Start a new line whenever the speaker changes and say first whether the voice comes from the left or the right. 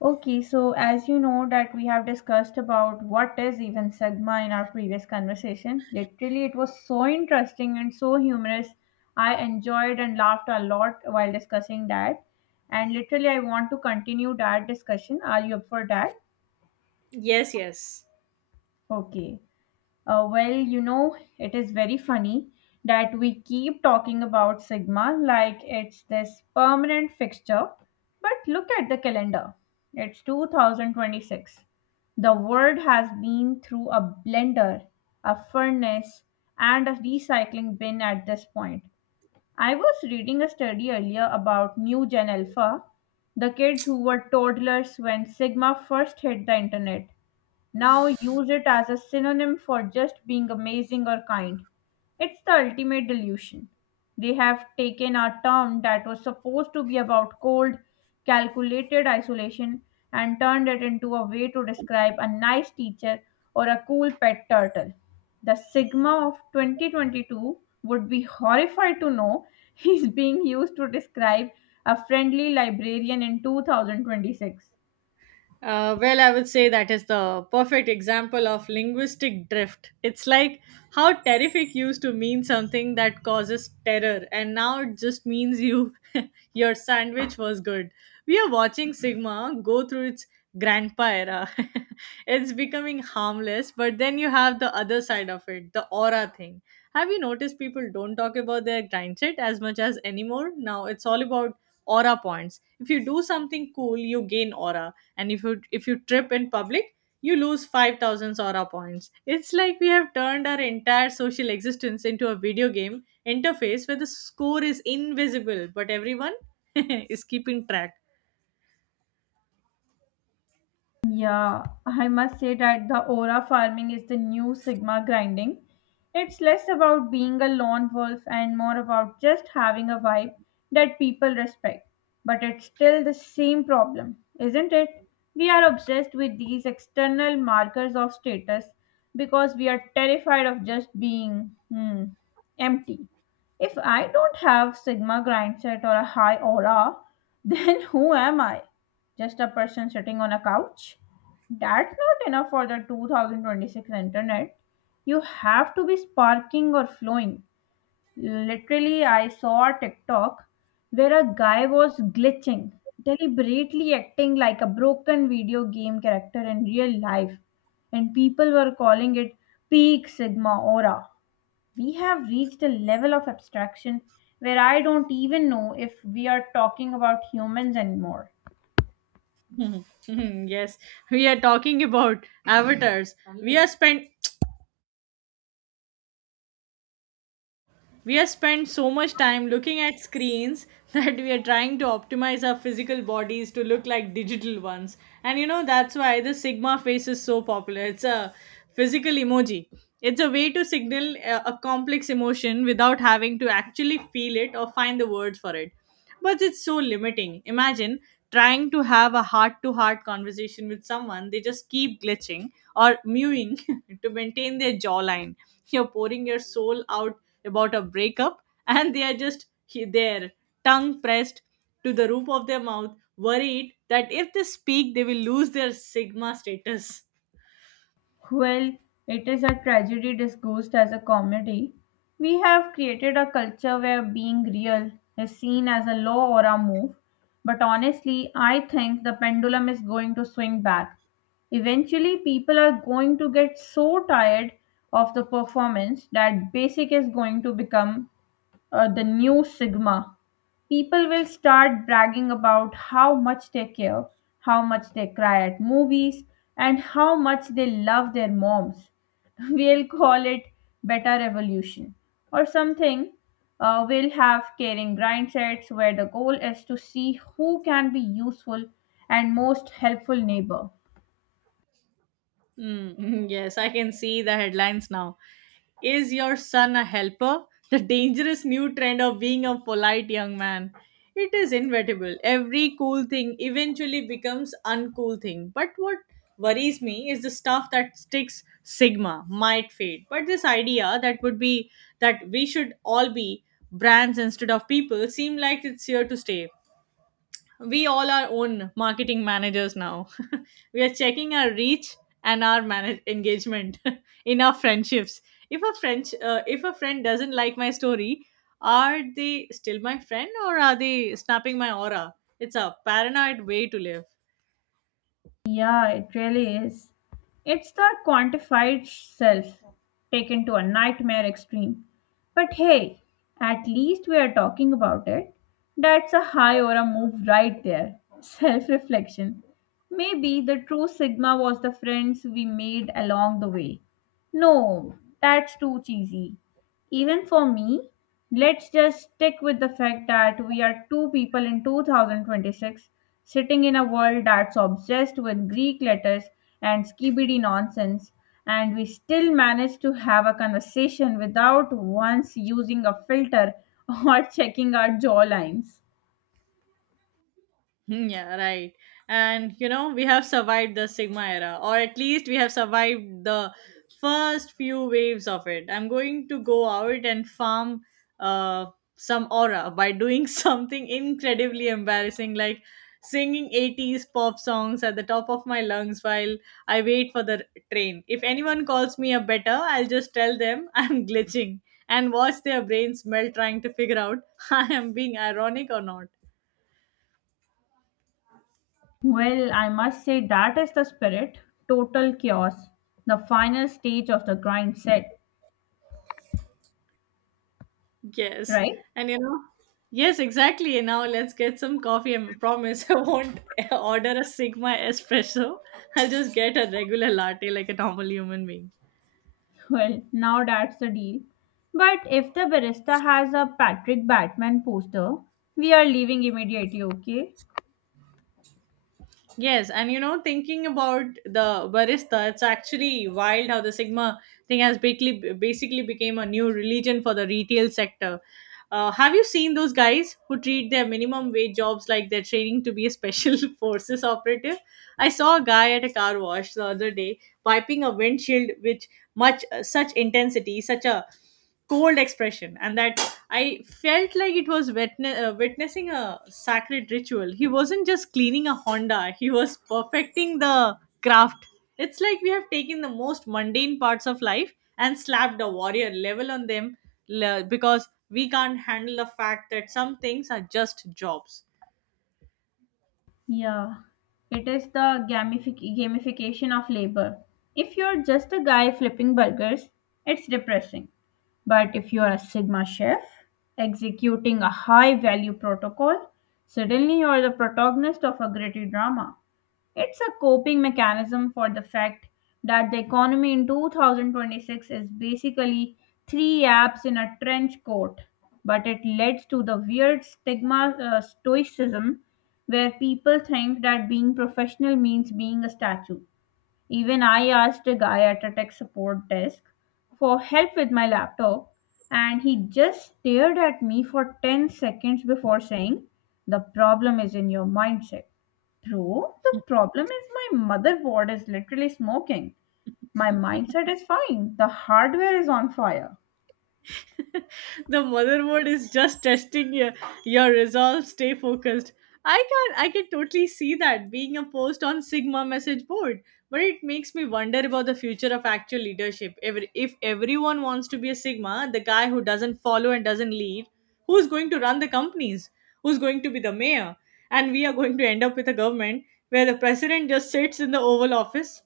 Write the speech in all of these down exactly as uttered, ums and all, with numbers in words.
left: Okay, so as you know that we have discussed about what is even Sigma in our previous conversation. Literally, it was so interesting and so humorous. I enjoyed and laughed a lot while discussing that. And literally, I want to continue that discussion. Are you up for that?
right: Yes, yes.
left: Okay. Uh, well, you know, it is very funny that we keep talking about Sigma like it's this permanent fixture. But look at the calendar. It's two thousand twenty-six. The world has been through a blender, a furnace, and a recycling bin at this point. I was reading a study earlier about new Gen Alpha, the kids who were toddlers when Sigma first hit the internet now use it as a synonym for just being amazing or kind. It's the ultimate delusion. They have taken a term that was supposed to be about cold, calculated isolation and turned it into a way to describe a nice teacher or a cool pet turtle. The Sigma of twenty twenty-two would be horrified to know he's being used to describe a friendly librarian in two thousand twenty-six.
right: Uh, well, I would say that is the perfect example of linguistic drift. It's like how terrific used to mean something that causes terror, and now it just means you, your sandwich was good. We are watching Sigma go through its grandpa era. It's becoming harmless, but then you have the other side of it, the aura thing. Have you noticed people don't talk about their grindset as much as anymore? Now it's all about aura points. If you do something cool, you gain aura, and if you if you trip in public, you lose five thousand sora points. It's like we have turned our entire social existence into a video game interface where the score is invisible but everyone is keeping track.
left: Yeah, I must say that the aura farming is the new Sigma grinding. It's less about being a lone wolf and more about just having a vibe that people respect. But it's still the same problem, isn't it? We are obsessed with these external markers of status because we are terrified of just being hmm, empty. If I don't have Sigma grind set or a high aura, then who am I? Just a person sitting on a couch? That's not enough for the two thousand twenty-six internet. You have to be sparking or flowing. Literally, I saw a TikTok where a guy was glitching, deliberately acting like a broken video game character in real life, and people were calling it peak sigma aura. We have reached a level of abstraction where I don't even know if we are talking about humans anymore.
right: Mhm, yes, we are talking about avatars. we are spent We have spent so much time looking at screens that we are trying to optimize our physical bodies to look like digital ones. And you know, that's why the Sigma face is so popular. It's a physical emoji. It's a way to signal a, a complex emotion without having to actually feel it or find the words for it. But it's so limiting. Imagine trying to have a heart to heart conversation with someone, they just keep glitching or mewing to maintain their jawline. You're pouring your soul out about a breakup, and they are just he- there, tongue pressed to the roof of their mouth, worried that if they speak, they will lose their sigma status.
left: Well, it is a tragedy disguised as a comedy. We have created a culture where being real is seen as a law or a move. But honestly, I think the pendulum is going to swing back. Eventually, people are going to get so tired of the performance that basic is going to become uh, the new Sigma. People will start bragging about how much they care, how much they cry at movies, and how much they love their moms. We'll call it Beta Revolution or something. Uh, we'll have caring grind sets where the goal is to see who can be useful and most helpful neighbor.
right: Mm, yes, I can see the headlines now. Is your son a helper? The dangerous new trend of being a polite young man. It is inevitable. Every cool thing eventually becomes uncool thing. But what worries me is the stuff that sticks. Sigma might fade, but this idea that would be that we should all be brands instead of people seem like it's here to stay. We all are own marketing managers now. We are checking our reach and our manage- engagement in our friendships. If a French, uh, if a friend doesn't like my story, are they still my friend or are they snapping my aura? It's a paranoid way to live.
left: Yeah, it really is. It's the quantified self taken to a nightmare extreme. But hey, at least we are talking about it. That's a high or a move right there. Self reflection. Maybe the true Sigma was the friends we made along the way. No, that's too cheesy. Even for me, let's just stick with the fact that we are two people in two thousand twenty-six sitting in a world that's obsessed with Greek letters and skibidi nonsense, and we still manage to have a conversation without once using a filter or checking our jawlines.
right: Hmm, yeah, right. And you know, we have survived the Sigma era, or at least we have survived the first few waves of it. I'm going to go out and farm uh, some aura by doing something incredibly embarrassing, like singing eighties pop songs at the top of my lungs while I wait for the train. If anyone calls me a better, I'll just tell them I'm glitching and watch their brains melt trying to figure out I am being ironic or not.
left: Well, I must say that is the spirit, total chaos, the final stage of the grind set,
right: Yes.
left: right?
right: And you know, yes, exactly. Now let's get some coffee. I promise I won't order a Sigma espresso. I'll just get a regular latte like a normal human being.
left: Well, now that's the deal. But if the barista has a Patrick Batman poster, we are leaving immediately, okay?
right: Yes, and you know, thinking about the barista, it's actually wild how the Sigma thing has basically basically became a new religion for the retail sector. Uh, have you seen those guys who treat their minimum wage jobs like they're training to be a special forces operative? I saw a guy at a car wash the other day wiping a windshield with much such intensity, such a cold expression. And that I felt like it was witne- uh, witnessing a sacred ritual. He wasn't just cleaning a Honda, he was perfecting the craft. It's like we have taken the most mundane parts of life and slapped a warrior level on them, le- because we can't handle the fact that some things are just jobs.
left: Yeah, it is the gamific- gamification of labor. If you're just a guy flipping burgers, it's depressing. But if you're a Sigma chef executing a high value protocol, suddenly you're the protagonist of a gritty drama. It's a coping mechanism for the fact that the economy in two thousand twenty-six is basically three apps in a trench coat. But it leads to the weird stigma uh, stoicism where people think that being professional means being a statue. Even I asked a guy at a tech support desk for help with my laptop, and he just stared at me for ten seconds before saying, "The problem is in your mindset." Bro, the problem is my motherboard is literally smoking. My mindset is fine. The hardware is on fire.
right: The motherboard is just testing your, your resolve. Stay focused. I can i can totally see that being a post on sigma message board. But it makes me wonder about the future of actual leadership. Every, if everyone wants to be a sigma, the guy who doesn't follow and doesn't lead, who's going to run the companies? Who's going to be the mayor? And we are going to end up with a government where the president just sits in the oval office,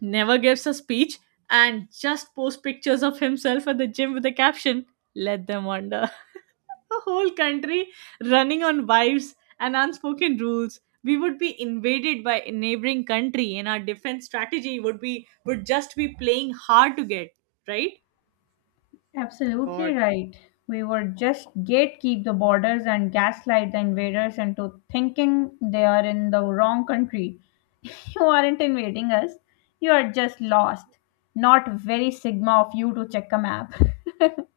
right: never gives a speech, and just posts pictures of himself at the gym with the caption, "Let them wonder." A whole country running on vibes and unspoken rules. We would be invaded by a neighboring country and our defense strategy would be would just be playing hard to get, right?
left: Absolutely
right: God.
left: right. We were just gatekeep the borders and gaslight the invaders into thinking they are in the wrong country. You aren't invading us. You are just lost. Not very sigma of you to check a map.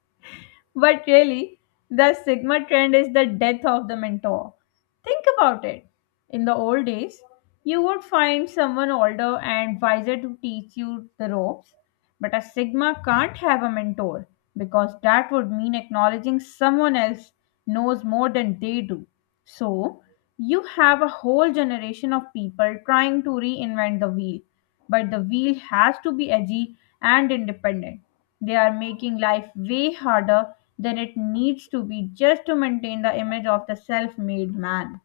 left: But really, the Sigma trend is the death of the mentor. Think about it. In the old days, you would find someone older and wiser to teach you the ropes, but a Sigma can't have a mentor because that would mean acknowledging someone else knows more than they do. So, you have a whole generation of people trying to reinvent the wheel. But the wheel has to be edgy and independent. They are making life way harder than it needs to be just to maintain the image of the self made man.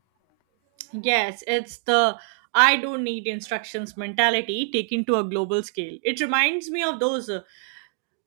right: Yes, it's the "I don't need instructions" mentality taken to a global scale. It reminds me of those uh,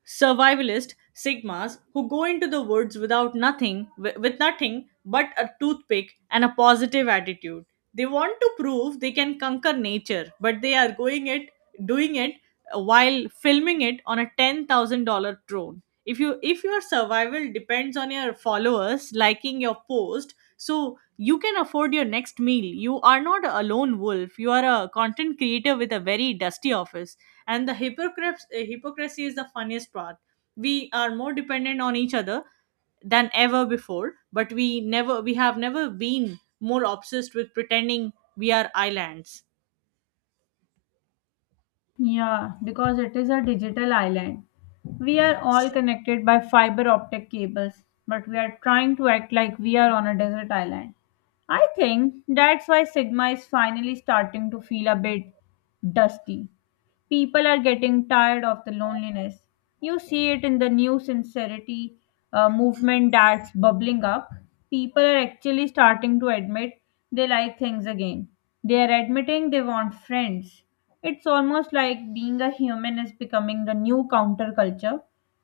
right: survivalist sigmas who go into the woods without nothing wi- with nothing but a toothpick and a positive attitude. They want to prove they can conquer nature, but they are going it doing it while filming it on a ten thousand dollars drone. If you if your survival depends on your followers liking your post so you can afford your next meal, you are not a lone wolf, you are a content creator with a very dusty office. And the hypocrites, uh, hypocrisy is the funniest part. We are more dependent on each other than ever before, but we never we have never been more obsessed with pretending we are islands.
left: Yeah, because it is a digital island. We are
right: Yes.
left: all connected by fiber optic cables, but we are trying to act like we are on a desert island. I think that's why Sigma is finally starting to feel a bit dusty. People are getting tired of the loneliness. You see it in the new sincerity uh, movement that's bubbling up. People are actually starting to admit they like things again. They are admitting they want friends. It's almost like being a human is becoming the new counterculture.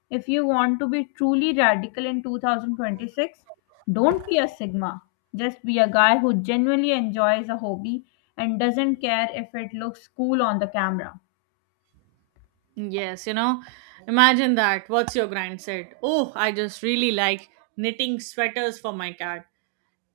left: If you want to be truly radical in two thousand twenty-six, don't be a Sigma. Just be a guy who genuinely enjoys a hobby and doesn't care if it looks cool on the camera.
right: Yes, you know, imagine that. What's your grind said? Oh, I just really like knitting sweaters for my cat.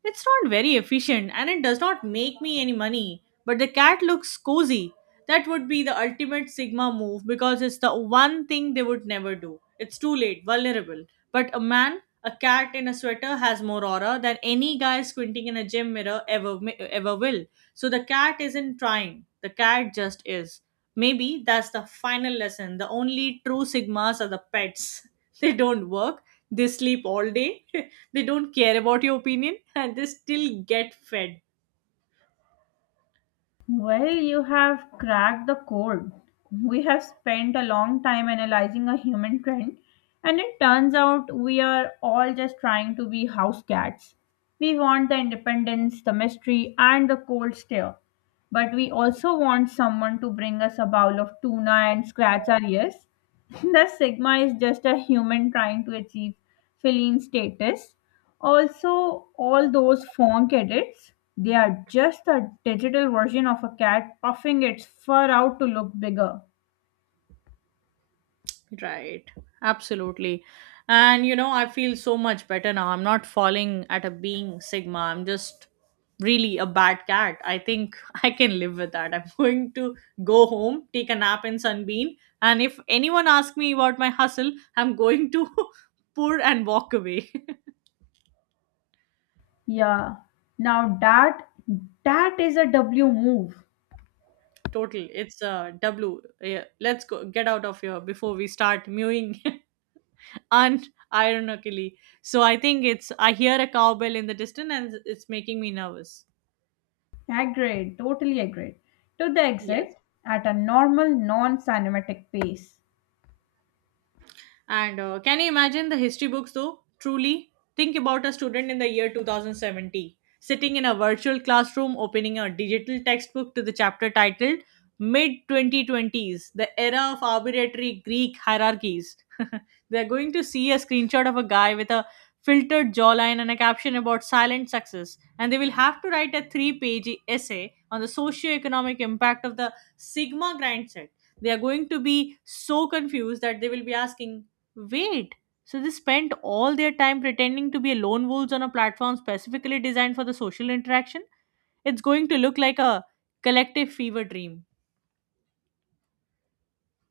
right: It's not very efficient and it does not make me any money, but the cat looks cozy. That would be the ultimate Sigma move because it's the one thing they would never do. It's too late, vulnerable. But a man, a cat in a sweater has more aura than any guy squinting in a gym mirror ever ever will. So the cat isn't trying. The cat just is. Maybe that's the final lesson. The only true Sigmas are the pets. They don't work, they sleep all day, they don't care about your opinion, and they still get fed.
left: Well, you have cracked the code. We have spent a long time analyzing a human trend, and it turns out we are all just trying to be house cats. We want the independence, the mystery, and the cold stare. But we also want someone to bring us a bowl of tuna and scratch our ears. The Sigma is just a human trying to achieve feline status. Also, all those phone edits, they are just a digital version of a cat puffing its fur out to look bigger.
right: Right, absolutely. And you know, I feel so much better now. I'm not falling at a being Sigma. I'm just really a bad cat. I think I can live with that. I'm going to go home, take a nap in Sunbeam, and if anyone asks me about my hustle, I'm going to pour and walk away.
left: Yeah. Now that, that is a W move.
right: Total. It's uh, W. Yeah, let's go get out of here before we start mewing unironically. So I think it's I hear a cowbell in the distance and it's making me nervous.
left: Agreed, totally agreed. To the
right: Yes.
left: exit at a normal non-cinematic pace.
right: And uh, can you imagine the history books though? Truly, think about a student in the year twenty seventy sitting in a virtual classroom opening a digital textbook to the chapter titled "Mid twenty twenties, the era of arbitrary Greek hierarchies." They're going to see a screenshot of a guy with a filtered jawline and a caption about silent success, and they will have to write a three page essay on the socio-economic impact of the Sigma grind set. They are going to be so confused that they will be asking, "Wait, so they spent all their time pretending to be lone wolves on a platform specifically designed for the social interaction?" It's going to look like a collective fever dream.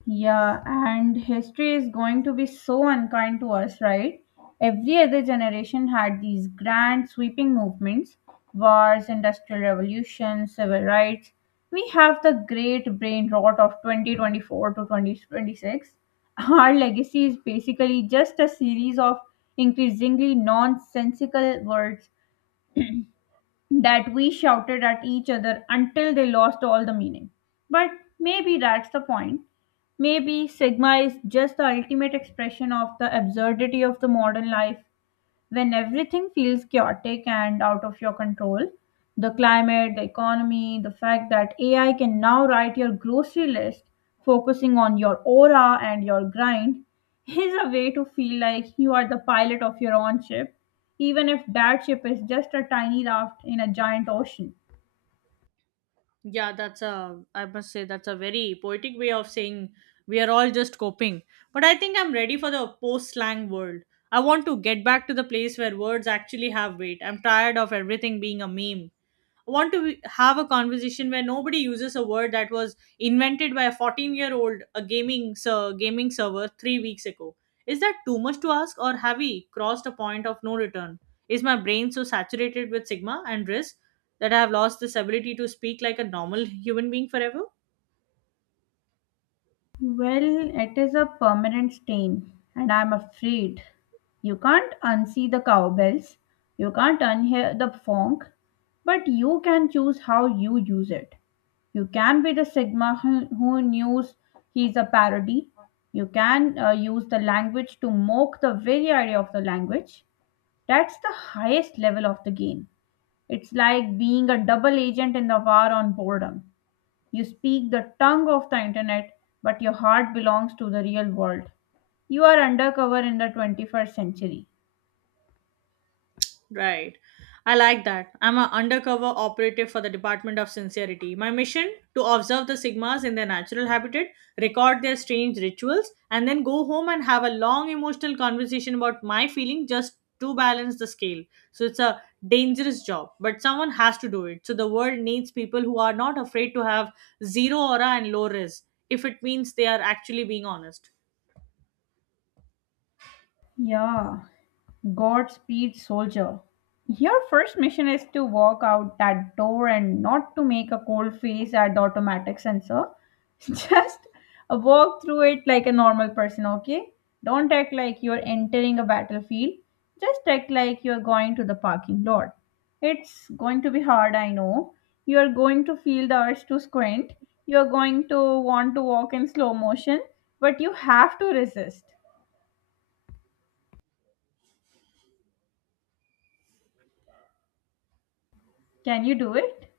left: Yeah, and history is going to be so unkind to us, right? Every other generation had these grand sweeping movements, wars, industrial revolution, civil rights. We have the great brain rot of twenty twenty-four to twenty twenty-six. Our legacy is basically just a series of increasingly nonsensical words that we shouted at each other until they lost all the meaning. But maybe that's the point. Maybe Sigma is just the ultimate expression of the absurdity of the modern life. When everything feels chaotic and out of your control, the climate, the economy, the fact that AI can now write your grocery list, focusing on your aura and your grind is a way to feel like you are the pilot of your own ship, even if that ship is just a tiny raft in a giant ocean.
right: Yeah, that's a, I must say, that's a very poetic way of saying we are all just coping. But I think I'm ready for the post slang world. I want to get back to the place where words actually have weight. I'm tired of everything being a meme. I want to have a conversation where nobody uses a word that was invented by a fourteen year old, a gaming ser- gaming server three weeks ago. Is that too much to ask, or have we crossed a point of no return? Is my brain so saturated with sigma and risk that I have lost this ability to speak like a normal human being forever?
left: Well, it is a permanent stain, and I'm afraid you can't unsee the cowbells, you can't unhear the funk, but you can choose how you use it. You can be the Sigma who, who knows he's a parody. You can uh, use the language to mock the very idea of the language. That's the highest level of the game. It's like being a double agent in the war on boredom. You speak the tongue of the internet, but your heart belongs to the real world. You are undercover in the twenty-first century.
right: Right. I like that. I'm an undercover operative for the Department of Sincerity. My mission to observe the Sigmas in their natural habitat, record their strange rituals, and then go home and have a long emotional conversation about my feeling just to balance the scale. So it's a dangerous job, but someone has to do it. So the world needs people who are not afraid to have zero aura and low res if it means they are actually being honest.
left: Yeah. Godspeed, soldier. Your first mission is to walk out that door and not to make a cold face at the automatic sensor. Just walk through it like a normal person, okay? Don't act like you're entering a battlefield. Just act like you're going to the parking lot. It's going to be hard, I know. You're going to feel the urge to squint. You're going to want to walk in slow motion, but you have to resist. Can you do it?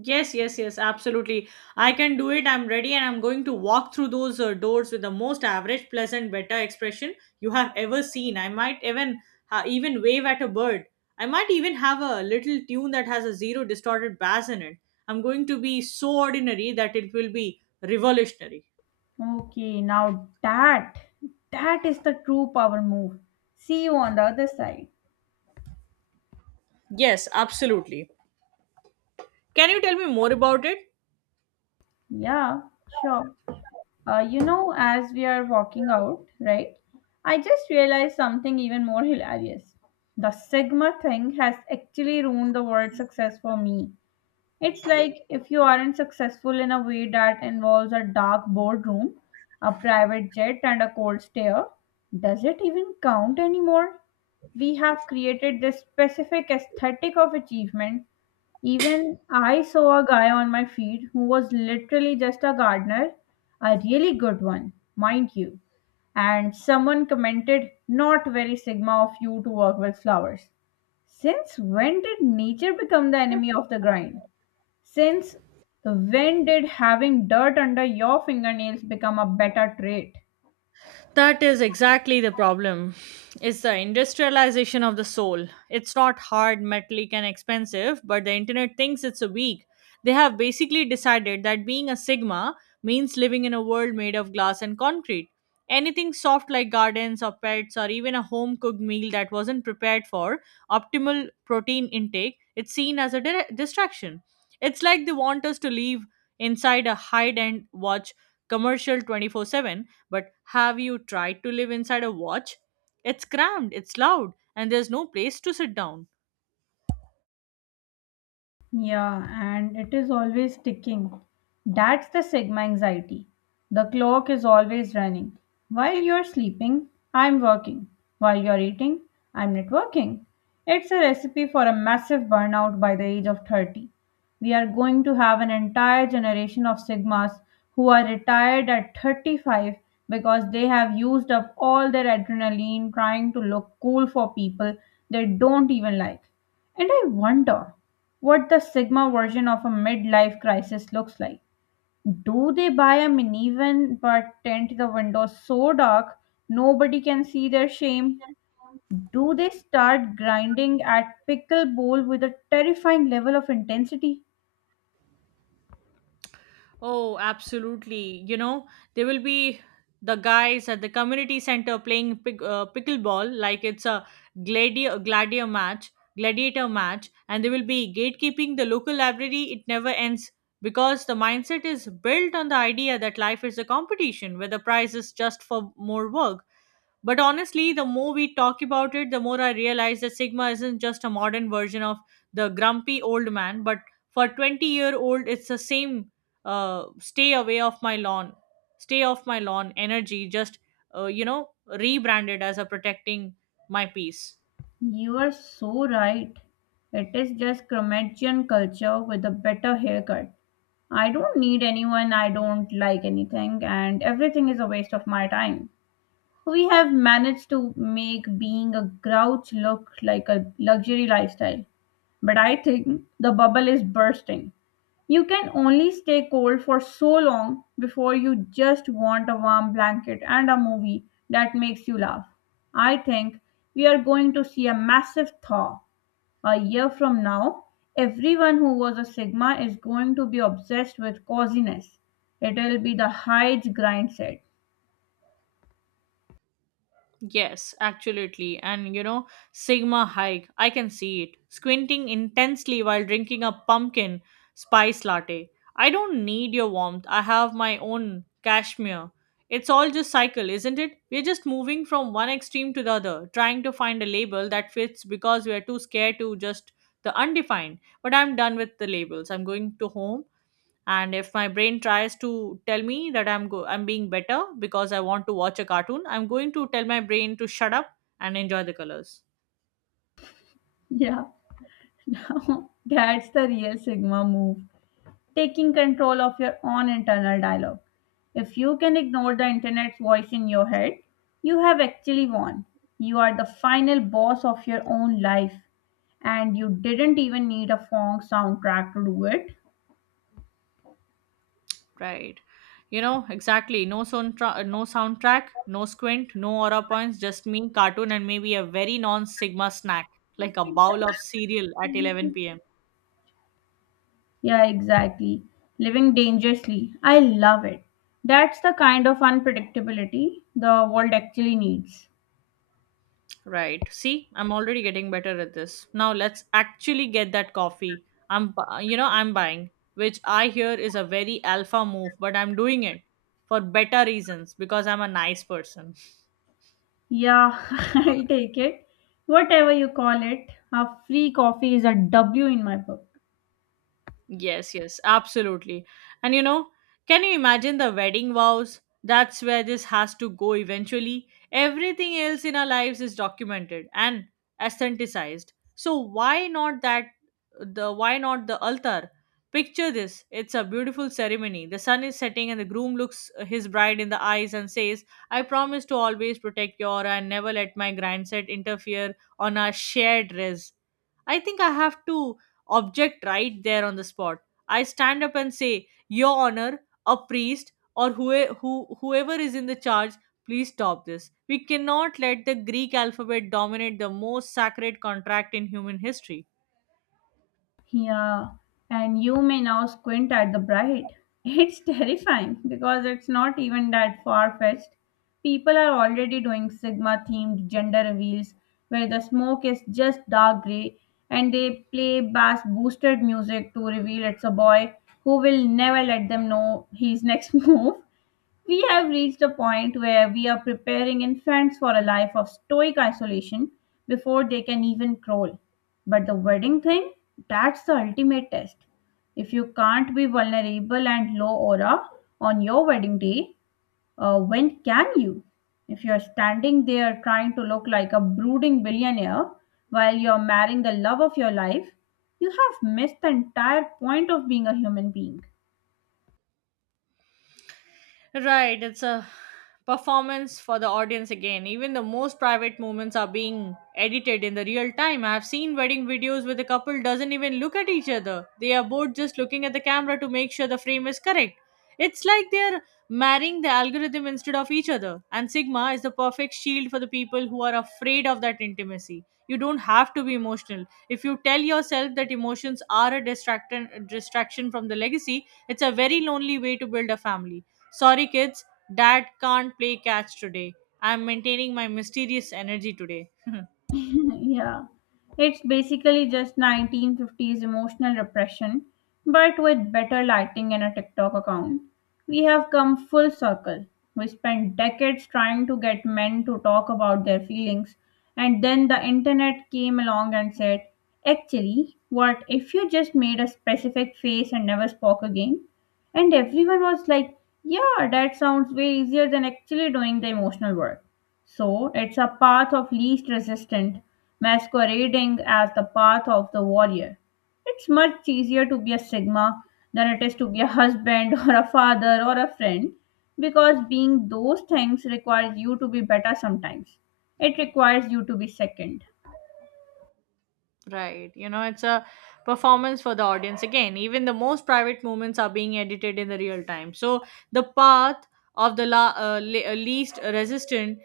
right: Yes, yes, yes, absolutely. I can do it. I'm ready and I'm going to walk through those uh, doors with the most average, pleasant, better expression you have ever seen. I might even uh, even wave at a bird. I might even have a little tune that has a zero distorted bass in it. I'm going to be so ordinary that it will be revolutionary.
left: Okay, now that, that is the true power move. See you on the other side.
right: Yes, absolutely. Can you tell me more about it?
left: Yeah, sure. Uh, you know, as we are walking out, right? I just realized something even more hilarious. The Sigma thing has actually ruined the word success for me. It's like if you aren't successful in a way that involves a dark boardroom, a private jet, and a cold stare, does it even count anymore? We have created this specific aesthetic of achievement. Even I saw a guy on my feed who was literally just a gardener, a really good one, mind you. And someone commented, "Not very Sigma of you to work with flowers." Since when did nature become the enemy of the grind? Since when did having dirt under your fingernails become a better trait?
right: That is exactly the problem. It's the industrialization of the soul. It's not hard, metallic, and expensive, but the internet thinks it's a weak. They have basically decided that being a Sigma means living in a world made of glass and concrete. Anything soft like gardens or pets or even a home cooked meal that wasn't prepared for optimal protein intake, it's seen as a dire- distraction. It's like they want us to live inside a hide and watch commercial twenty four seven, but have you tried to live inside a watch? It's crammed, it's loud, and there's no place to sit down.
left: Yeah, and it is always ticking. That's the Sigma anxiety. The clock is always running. While you're sleeping, I'm working. While you're eating, I'm not working. It's a recipe for a massive burnout by the age of thirty. We are going to have an entire generation of Sigmas who are retired at thirty-five because they have used up all their adrenaline trying to look cool for people they don't even like. And I wonder what the Sigma version of a midlife crisis looks like. Do they buy a minivan but tint the windows so dark nobody can see their shame? Do they start grinding at pickleball with a terrifying level of intensity?
right: Oh, absolutely. You know, there will be the guys at the community center playing pick, uh, pickleball like it's a gladiator gladiator match, gladiator match, and they will be gatekeeping the local library. It never ends because the mindset is built on the idea that life is a competition where the prize is just for more work. But honestly, the more we talk about it, the more I realize that Sigma isn't just a modern version of the grumpy old man, but for twenty year old, it's the same uh, stay away off my lawn, stay off my lawn energy, just, uh, you know, rebranded as a protecting my peace.
left: You are so right. It is just Croatian culture with a better haircut. I don't need anyone, I don't like anything, and everything is a waste of my time. So, we have managed to make being a grouch look like a luxury lifestyle, but I think the bubble is bursting. You can only stay cold for so long before you just want a warm blanket and a movie that makes you laugh. I think we are going to see a massive thaw. A year from now, everyone who was a Sigma is going to be obsessed with coziness. It will be the Hyde grind set.
right: Yes, absolutely. And you know, Sigma hike, I can see it. Squinting intensely while drinking a pumpkin spice latte. I don't need your warmth. I have my own cashmere. It's all just cycle, isn't it? We're just moving from one extreme to the other, trying to find a label that fits because we are too scared to just the undefined. But I'm done with the labels. I'm going to home, and if my brain tries to tell me that i'm go- i'm being better because I want to watch a cartoon, I'm going to tell my brain to shut up and enjoy the colors.
left: Yeah. That's the real Sigma move, taking control of your own internal dialogue. If you can ignore the internet's voice in your head, you have actually won. You are the final boss of your own life, and you didn't even need a Fong soundtrack to do it.
right: Right, you know exactly. No soundtra- no soundtrack, no squint, no aura points, just me, cartoon, and maybe a very non sigma snack, like a bowl of cereal at eleven p m.
left: Yeah, exactly. Living dangerously. I love it. That's the kind of unpredictability the world actually needs.
right: Right. See, I'm already getting better at this. Now let's actually get that coffee. I'm, bu- you know, I'm buying, which I hear is a very alpha move, but I'm doing it for better reasons because I'm a nice person.
left: Yeah, I take it. Whatever you call it, a free coffee is a W in my book.
right: Yes, yes, absolutely. And you know, can you imagine the wedding vows? That's where this has to go eventually. Everything else in our lives is documented and aestheticized. So why not that the why not the altar? Picture this. It's a beautiful ceremony. The sun is setting and the groom looks his bride in the eyes and says, "I promise to always protect your aura and never let my grandson interfere on our shared res." I think I have to object right there on the spot. I stand up and say, "Your Honor, a priest, or whoe- who, whoever is in the charge, please stop this. We cannot let the Greek alphabet dominate the most sacred contract in human history."
left: Yeah, and you may now squint at the bride. It's terrifying because it's not even that far fetched. People are already doing Sigma themed gender reveals where the smoke is just dark grey and they play bass boosted music to reveal it's a boy who will never let them know his next move. We have reached a point where we are preparing infants for a life of stoic isolation before they can even crawl. But the wedding thing, that's the ultimate test. If you can't be vulnerable and low aura on your wedding day, uh, when can you? If you're standing there trying to look like a brooding billionaire while you're marrying the love of your life, you have missed the entire point of being a human being.
right: Right, it's a performance for the audience again. Even the most private moments are being edited in the real time. I've seen wedding videos where the couple doesn't even look at each other. They are both just looking at the camera to make sure the frame is correct. It's like they're marrying the algorithm instead of each other. And Sigma is the perfect shield for the people who are afraid of that intimacy. You don't have to be emotional. If you tell yourself that emotions are a distraction distraction from the legacy, it's a very lonely way to build a family. Sorry, kids, dad can't play catch today. I'm maintaining my mysterious energy today.
left: Yeah. It's basically just nineteen fifties emotional repression, but with better lighting and a TikTok account. We have come full circle. We spent decades trying to get men to talk about their feelings, and then the internet came along and said, "Actually, what if you just made a specific face and never spoke again?" And everyone was like, "Yeah, that sounds way easier than actually doing the emotional work." So it's a path of least resistance, masquerading as the path of the warrior. It's much easier to be a Sigma than it is to be a husband or a father or a friend, because being those things requires you to be better sometimes. It requires you to be second.
right: Right. You know, it's a performance for the audience. Again, even the most private moments are being edited in the real time. So the path of the la- uh, le- uh, least resistant,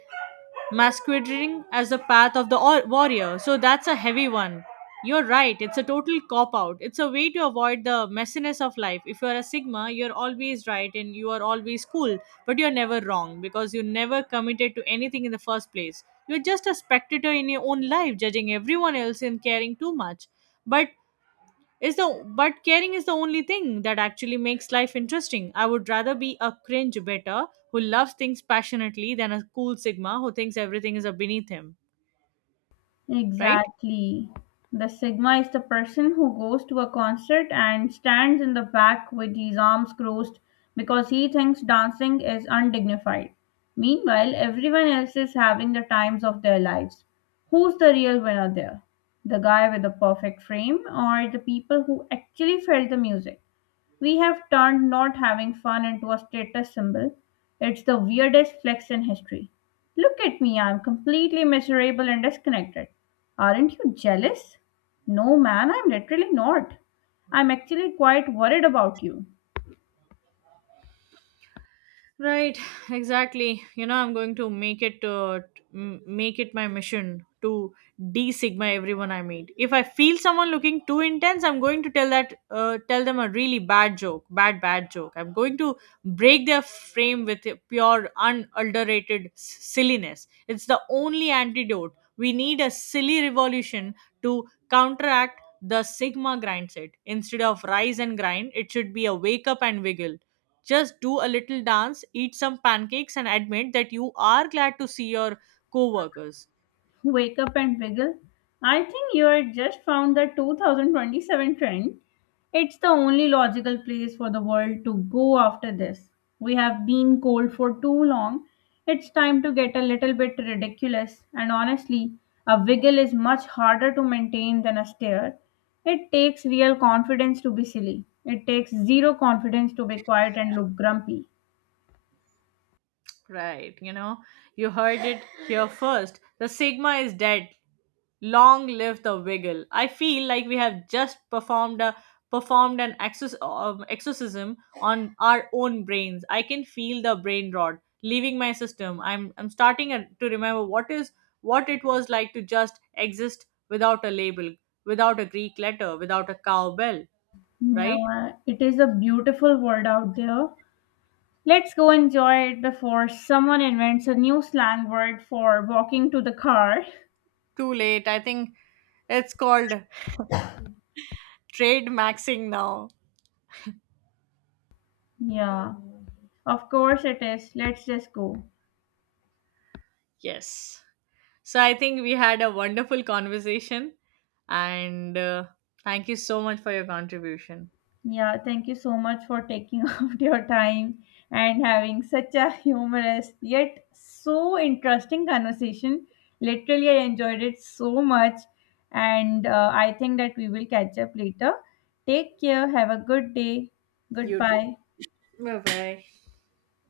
right: masquerading as the path of the or- warrior. So that's a heavy one. You're right. It's a total cop out. It's a way to avoid the messiness of life. If you're a Sigma, you're always right and you are always cool. But you're never wrong because you never committed to anything in the first place. You're just a spectator in your own life, judging everyone else and caring too much. But is the but caring is the only thing that actually makes life interesting. I would rather be a cringe better who loves things passionately than a cool sigma who thinks everything is beneath him, right?
left: Exactly. The Sigma is the person who goes to a concert and stands in the back with his arms crossed because he thinks dancing is undignified. Meanwhile, everyone else is having the times of their lives. Who's the real winner there? The guy with the perfect frame or the people who actually felt the music? We have turned not having fun into a status symbol. It's the weirdest flex in history. Look at me, I'm completely miserable and disconnected. Aren't you jealous? No, man, I'm literally not. I'm actually quite worried about you.
right: Right, exactly. You know, I'm going to make it uh, t- m- make it my mission to de sigma everyone I meet. If I feel someone looking too intense, I'm going to tell that uh, tell them a really bad joke, bad bad joke. I'm going to break their frame with a pure unadulterated s- silliness. It's the only antidote. We need a silly revolution to counteract the sigma grind set. Instead of rise and grind, it should be a wake up and wiggle, just do a little dance, eat some pancakes, and admit that you are glad to see your coworkers.
left: Wake up and wiggle. I think you are just found the twenty twenty-seven trend. It's the only logical place for the world to go after this. We have been cold for too long. It's time to get a little bit ridiculous. And honestly, a wiggle is much harder to maintain than a stare. It takes real confidence to be silly. It takes zero confidence to be quiet and look grumpy.
right: Right. You know, you heard it here first. The Sigma is dead. Long live the Wiggle. I feel like we have just performed a performed an exor- um, exorcism on our own brains. I can feel the brain rot leaving my system. I'm I'm starting a- to remember what is what it was like to just exist without a label, without a Greek letter, without a cowbell. Right?
left: Yeah, it is a beautiful world out there. Let's go enjoy it before someone invents a new slang word for walking to the car.
right: Too late. I think it's called trade maxing now.
left: Yeah, of course it is. Let's just go.
right: Yes. So I think we had a wonderful conversation, and uh, thank you so much for your contribution.
left: Yeah, thank you so much for taking out your time and having such a humorous yet so interesting conversation. Literally, I enjoyed it so much, and uh, I think that we will catch up later. Take care. Have a good day.
right: You too.
left: Goodbye.
right: Bye bye.